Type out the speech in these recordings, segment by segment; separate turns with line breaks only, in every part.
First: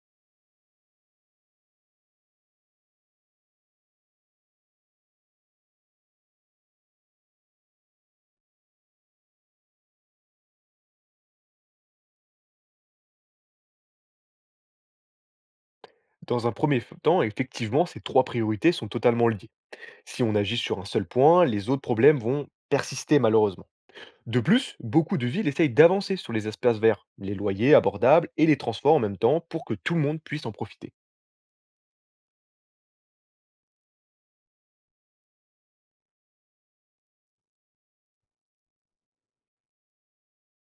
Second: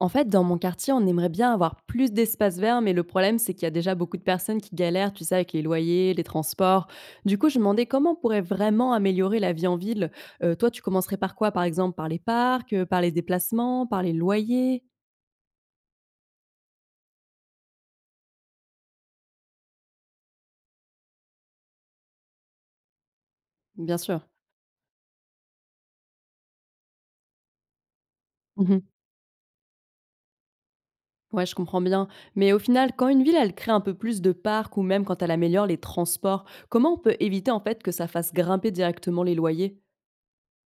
En fait, dans mon quartier, on aimerait bien avoir plus d'espace vert, mais le problème, c'est qu'il y a déjà beaucoup de personnes qui galèrent, tu sais, avec les loyers, les transports. Du coup, je me demandais comment on pourrait vraiment améliorer la vie en ville. Toi, tu commencerais par quoi, par exemple? Par les parcs, par les déplacements, par les loyers?
Dans un premier temps, effectivement, ces trois priorités sont totalement liées. Si on agit sur un seul point, les autres problèmes vont persister malheureusement.
Bien sûr.
De plus, beaucoup de villes essayent d'avancer sur les espaces verts, les loyers abordables et les
Mhm.
transports en même temps pour que tout le monde puisse en profiter.
Ouais, je comprends bien. Mais au final, quand une ville, elle crée un peu plus de parcs ou même quand elle améliore les transports, comment on peut éviter en fait que ça fasse grimper directement les loyers?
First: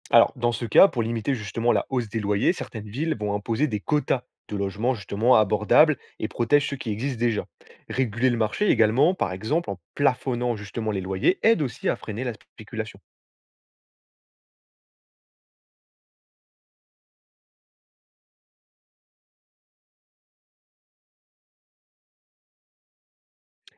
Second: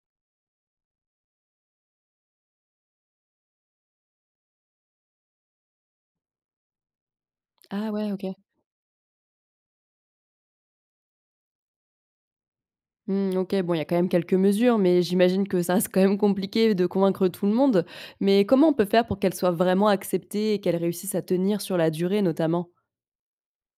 Alors, dans ce cas, pour limiter justement la hausse des loyers, certaines villes vont imposer des quotas de logements justement abordables et protègent ceux qui existent déjà.
Ah ouais, ok.
Réguler le marché également, par exemple en plafonnant justement les loyers, aide aussi à freiner la spéculation.
Mmh, OK, bon, il y a quand même quelques mesures, mais j'imagine que ça reste quand même compliqué de convaincre tout le monde. Mais comment on peut faire pour qu'elles soient vraiment acceptées et qu'elles réussissent à tenir sur la durée, notamment?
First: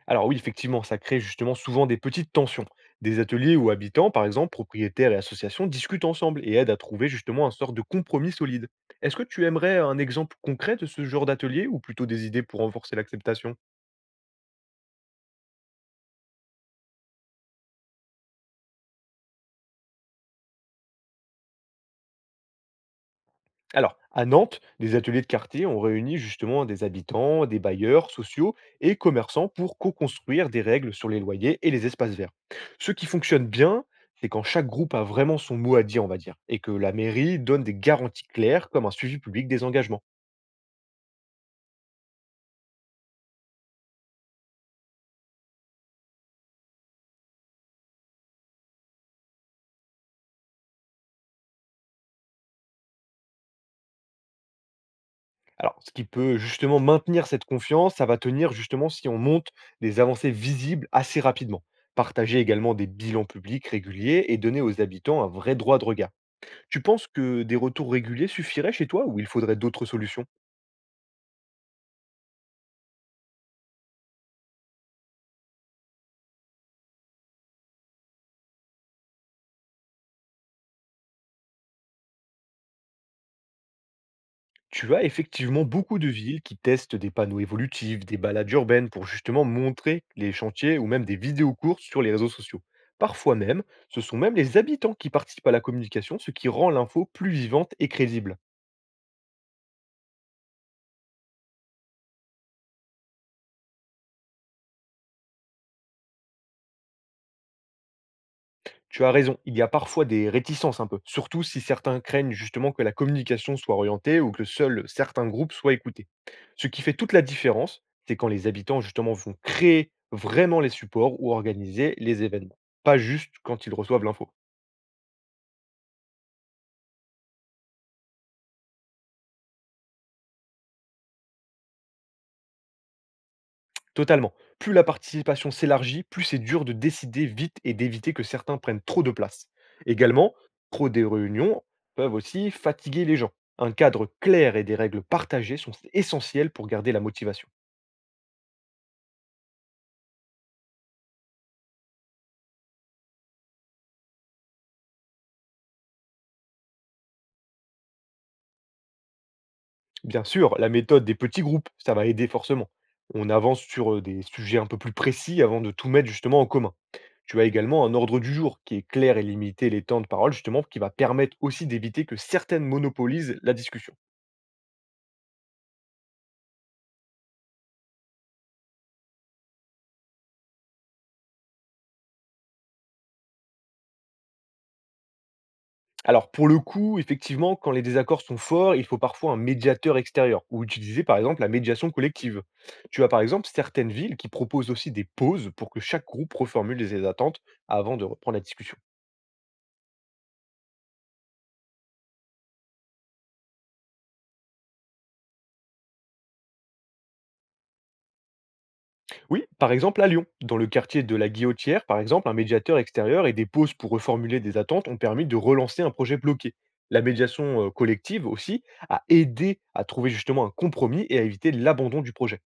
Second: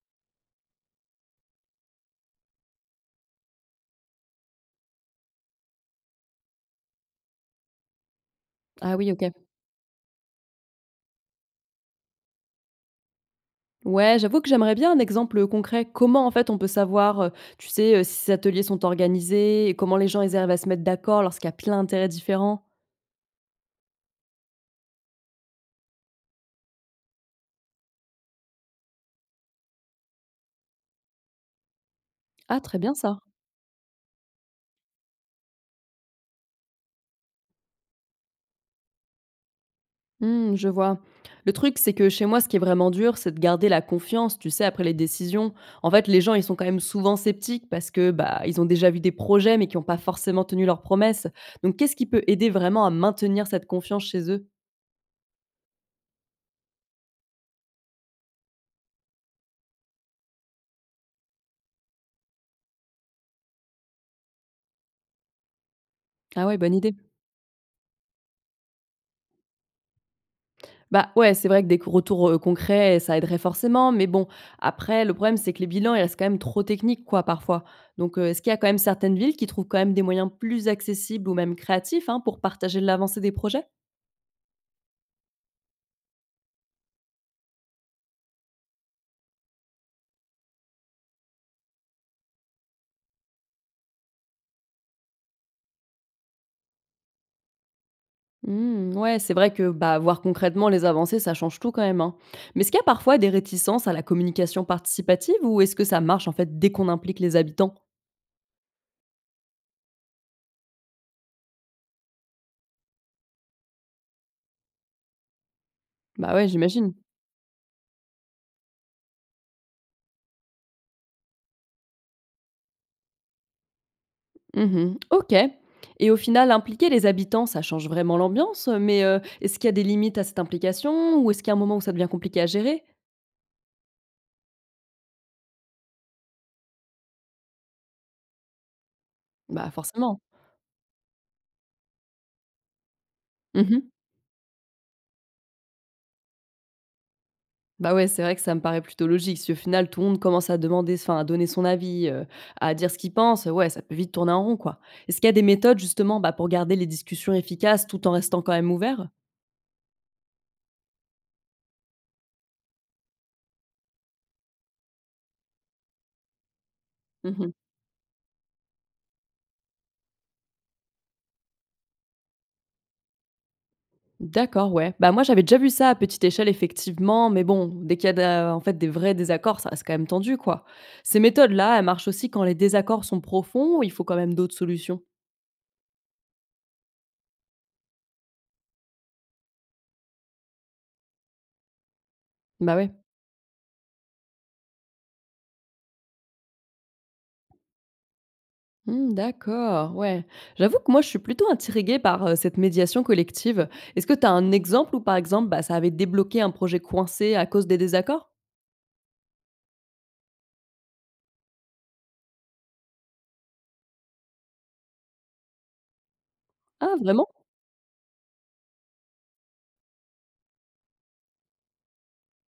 Alors oui, effectivement, ça crée justement souvent des petites tensions. Des ateliers où habitants, par exemple, propriétaires et associations discutent ensemble et aident à trouver justement un sort de compromis solide.
Ah oui,
Est-ce
OK.
que tu aimerais un exemple concret de ce genre d'atelier ou plutôt des idées pour renforcer l'acceptation?
Ouais, j'avoue que j'aimerais bien un exemple concret. Comment, en fait, on peut savoir, tu sais, si ces ateliers sont organisés et comment les gens, ils arrivent à se mettre d'accord lorsqu'il y a plein d'intérêts différents?
Alors, à Nantes, des ateliers de quartier ont réuni justement des habitants, des bailleurs sociaux et commerçants pour co-construire des règles sur les loyers et les espaces verts.
Ah, très
Ce
bien
qui
ça.
fonctionne bien, c'est quand chaque groupe a vraiment son mot à dire, on va dire, et que la mairie donne des garanties claires comme un suivi public des engagements.
Mmh, je vois. Le truc, c'est que chez moi, ce qui est vraiment dur, c'est de garder la confiance, tu sais, après les décisions. En fait, les gens, ils sont quand même souvent sceptiques parce que bah, ils ont déjà vu des projets, mais qui n'ont pas forcément tenu leurs promesses. Donc, qu'est-ce qui peut aider vraiment à maintenir cette confiance chez eux?
Alors, ce qui peut justement maintenir cette confiance, ça va tenir justement si on monte des avancées visibles assez rapidement. Partager également des bilans publics réguliers et donner aux habitants un vrai droit de regard.
Ah ouais, bonne
Tu
idée.
penses que des retours réguliers suffiraient chez toi ou il faudrait d'autres solutions?
Bah ouais, c'est vrai que des retours concrets, ça aiderait forcément, mais bon, après, le problème, c'est que les bilans, ils restent quand même trop techniques, quoi, parfois. Donc, est-ce qu'il y a quand même certaines villes qui trouvent quand même des moyens plus accessibles ou même créatifs hein, pour partager l'avancée des projets?
Tu as effectivement beaucoup de villes qui testent des panneaux évolutifs, des balades urbaines pour justement montrer les chantiers ou même des vidéos courtes sur les réseaux sociaux. Parfois même, ce sont même les habitants qui participent à la communication, ce qui rend l'info plus vivante et crédible.
Mmh, ouais, c'est vrai que, bah, voir concrètement les avancées, ça change tout quand même, hein. Mais est-ce qu'il y a parfois des réticences à la communication participative ou est-ce que ça marche en fait dès qu'on implique les habitants?
Tu as raison, il y a parfois des réticences un peu, surtout si certains craignent justement que la communication soit orientée ou que seuls certains groupes soient écoutés.
Bah ouais,
Ce qui
j'imagine.
fait toute la différence, c'est quand les habitants justement vont créer vraiment les supports ou organiser les événements, pas juste quand ils reçoivent l'info.
Mhm, ok. Et au final, impliquer les habitants, ça change vraiment l'ambiance, mais est-ce qu'il y a des limites à cette implication ou est-ce qu'il y a un moment où ça devient compliqué à gérer?
Totalement. Plus la participation s'élargit, plus c'est dur de décider vite et d'éviter que certains prennent trop de place.
Bah forcément.
Également, trop des réunions peuvent aussi fatiguer les gens. Un
Mhm.
cadre clair et des règles partagées sont essentielles pour garder la motivation.
Bah, ouais, c'est vrai que ça me paraît plutôt logique. Si au final tout le monde commence à demander enfin à donner son avis, à dire ce qu'il pense, ouais, ça peut vite tourner en rond, quoi. Est-ce qu'il y a des méthodes justement, bah, pour garder les discussions efficaces tout en restant quand même ouvert?
Bien sûr, la méthode des petits groupes, ça va aider forcément. On avance sur des sujets un peu plus précis avant de tout mettre justement en commun. Tu as
Mmh.
également un ordre du jour qui est clair et limité les temps de parole justement, qui va permettre aussi d'éviter que certaines monopolisent la discussion.
D'accord, ouais. Bah, moi j'avais déjà vu ça à petite échelle effectivement, mais bon, dès qu'il y a de en fait des vrais désaccords, ça reste quand même tendu, quoi. Ces méthodes-là, elles marchent aussi quand les désaccords sont profonds ou il faut quand même d'autres solutions?
Alors pour le coup, effectivement, quand les désaccords sont forts, il faut parfois un médiateur extérieur ou utiliser par exemple la médiation collective.
Bah, ouais.
Tu as par exemple certaines villes qui proposent aussi des pauses pour que chaque groupe reformule ses attentes avant de reprendre la discussion.
Mmh, d'accord, ouais. J'avoue que moi, je suis plutôt intriguée par, cette médiation collective. Est-ce que tu as un exemple où, par exemple, bah, ça avait débloqué un projet coincé à cause des désaccords?
Oui, par exemple à Lyon, dans le quartier de la Guillotière, par exemple, un médiateur extérieur et des pauses pour reformuler des attentes ont permis de relancer un projet bloqué.
Ah
La
vraiment?
médiation collective aussi a aidé à trouver justement un compromis et à éviter l'abandon du projet.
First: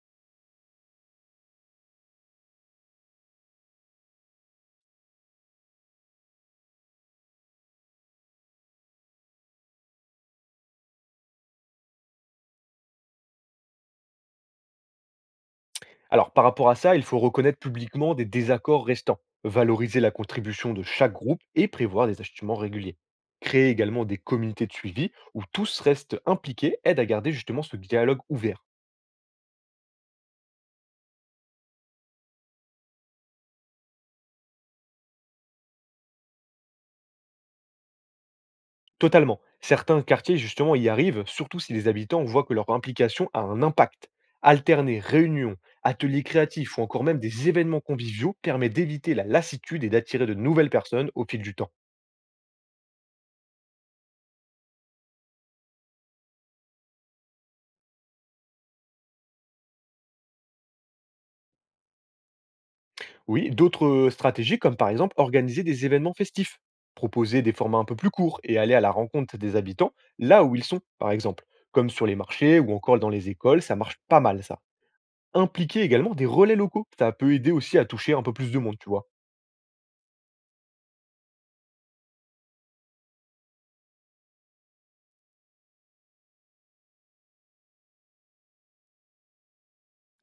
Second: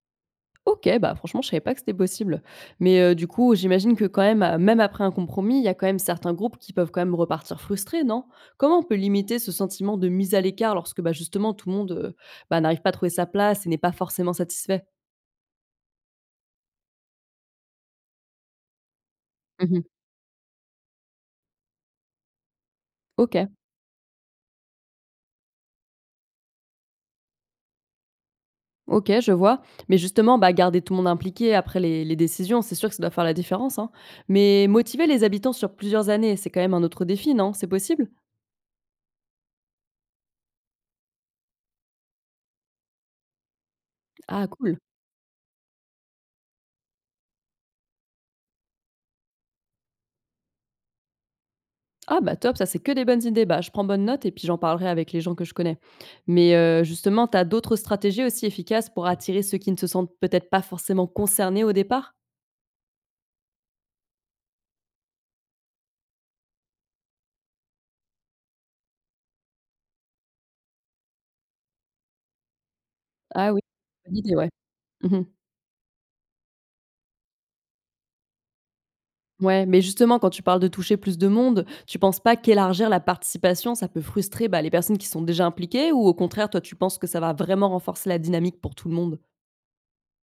OK, bah, franchement, je savais pas que c'était possible. Mais, du coup, j'imagine que quand même, même après un compromis, il y a quand même certains groupes qui peuvent quand même repartir frustrés, non? Comment on peut limiter ce sentiment de mise à l'écart lorsque, bah, justement tout le monde, bah, n'arrive pas à trouver sa place et n'est pas forcément satisfait?
Alors par rapport à ça, il faut reconnaître publiquement des désaccords restants,
Mmh.
valoriser la contribution de chaque groupe et prévoir des ajustements réguliers.
OK.
Créer également des communautés de suivi où tous restent impliqués aide à garder justement ce dialogue ouvert.
OK, je vois. Mais justement, bah, garder tout le monde impliqué après les décisions, c'est sûr que ça doit faire la différence, hein. Mais motiver les habitants sur plusieurs années, c'est quand même un autre défi, non? C'est possible?
Totalement. Certains quartiers, justement, y arrivent, surtout si les habitants voient que leur implication a un impact.
Ah cool.
Alterner réunions, ateliers créatifs ou encore même des événements conviviaux permet d'éviter la lassitude et d'attirer de nouvelles personnes au fil du temps.
Ah bah top, ça c'est que des bonnes idées. Bah, je prends bonne note et puis j'en parlerai avec les gens que je connais. Mais justement, tu as d'autres stratégies aussi efficaces pour attirer ceux qui ne se sentent peut-être pas forcément concernés au départ?
Oui, d'autres stratégies, comme par exemple organiser des événements festifs, proposer des formats un peu plus courts et aller à la rencontre des habitants là où ils sont, par exemple, comme sur les marchés ou encore dans les
Ah oui,
écoles, ça marche
bonne
pas
idée,
mal
ouais.
ça.
Mmh.
Impliquer également des relais locaux, ça peut aider aussi à toucher un peu plus de monde, tu vois.
Ouais, mais justement, quand tu parles de toucher plus de monde, tu penses pas qu'élargir la participation, ça peut frustrer, bah, les personnes qui sont déjà impliquées ou au contraire, toi, tu penses que ça va vraiment renforcer la dynamique pour tout le monde?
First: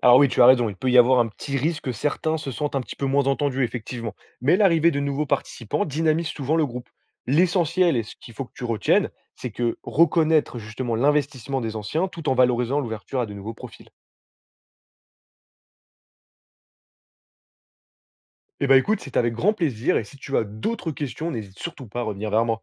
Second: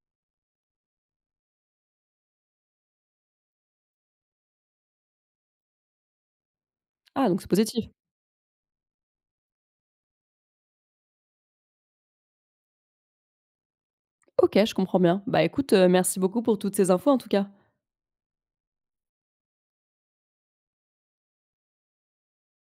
Alors oui, tu as raison, il peut y avoir un petit risque que certains se sentent un petit peu moins entendus, effectivement. Mais l'arrivée de nouveaux participants dynamise souvent le groupe.
Ah, donc c'est positif.
L'essentiel, et ce qu'il faut que tu retiennes, c'est que reconnaître justement l'investissement des anciens tout en valorisant l'ouverture à de nouveaux profils.
OK, je comprends bien. Bah, écoute, merci beaucoup pour toutes ces infos, en tout cas.
Eh ben écoute, c'est avec grand plaisir, et si tu as d'autres questions, n'hésite surtout pas à revenir vers moi.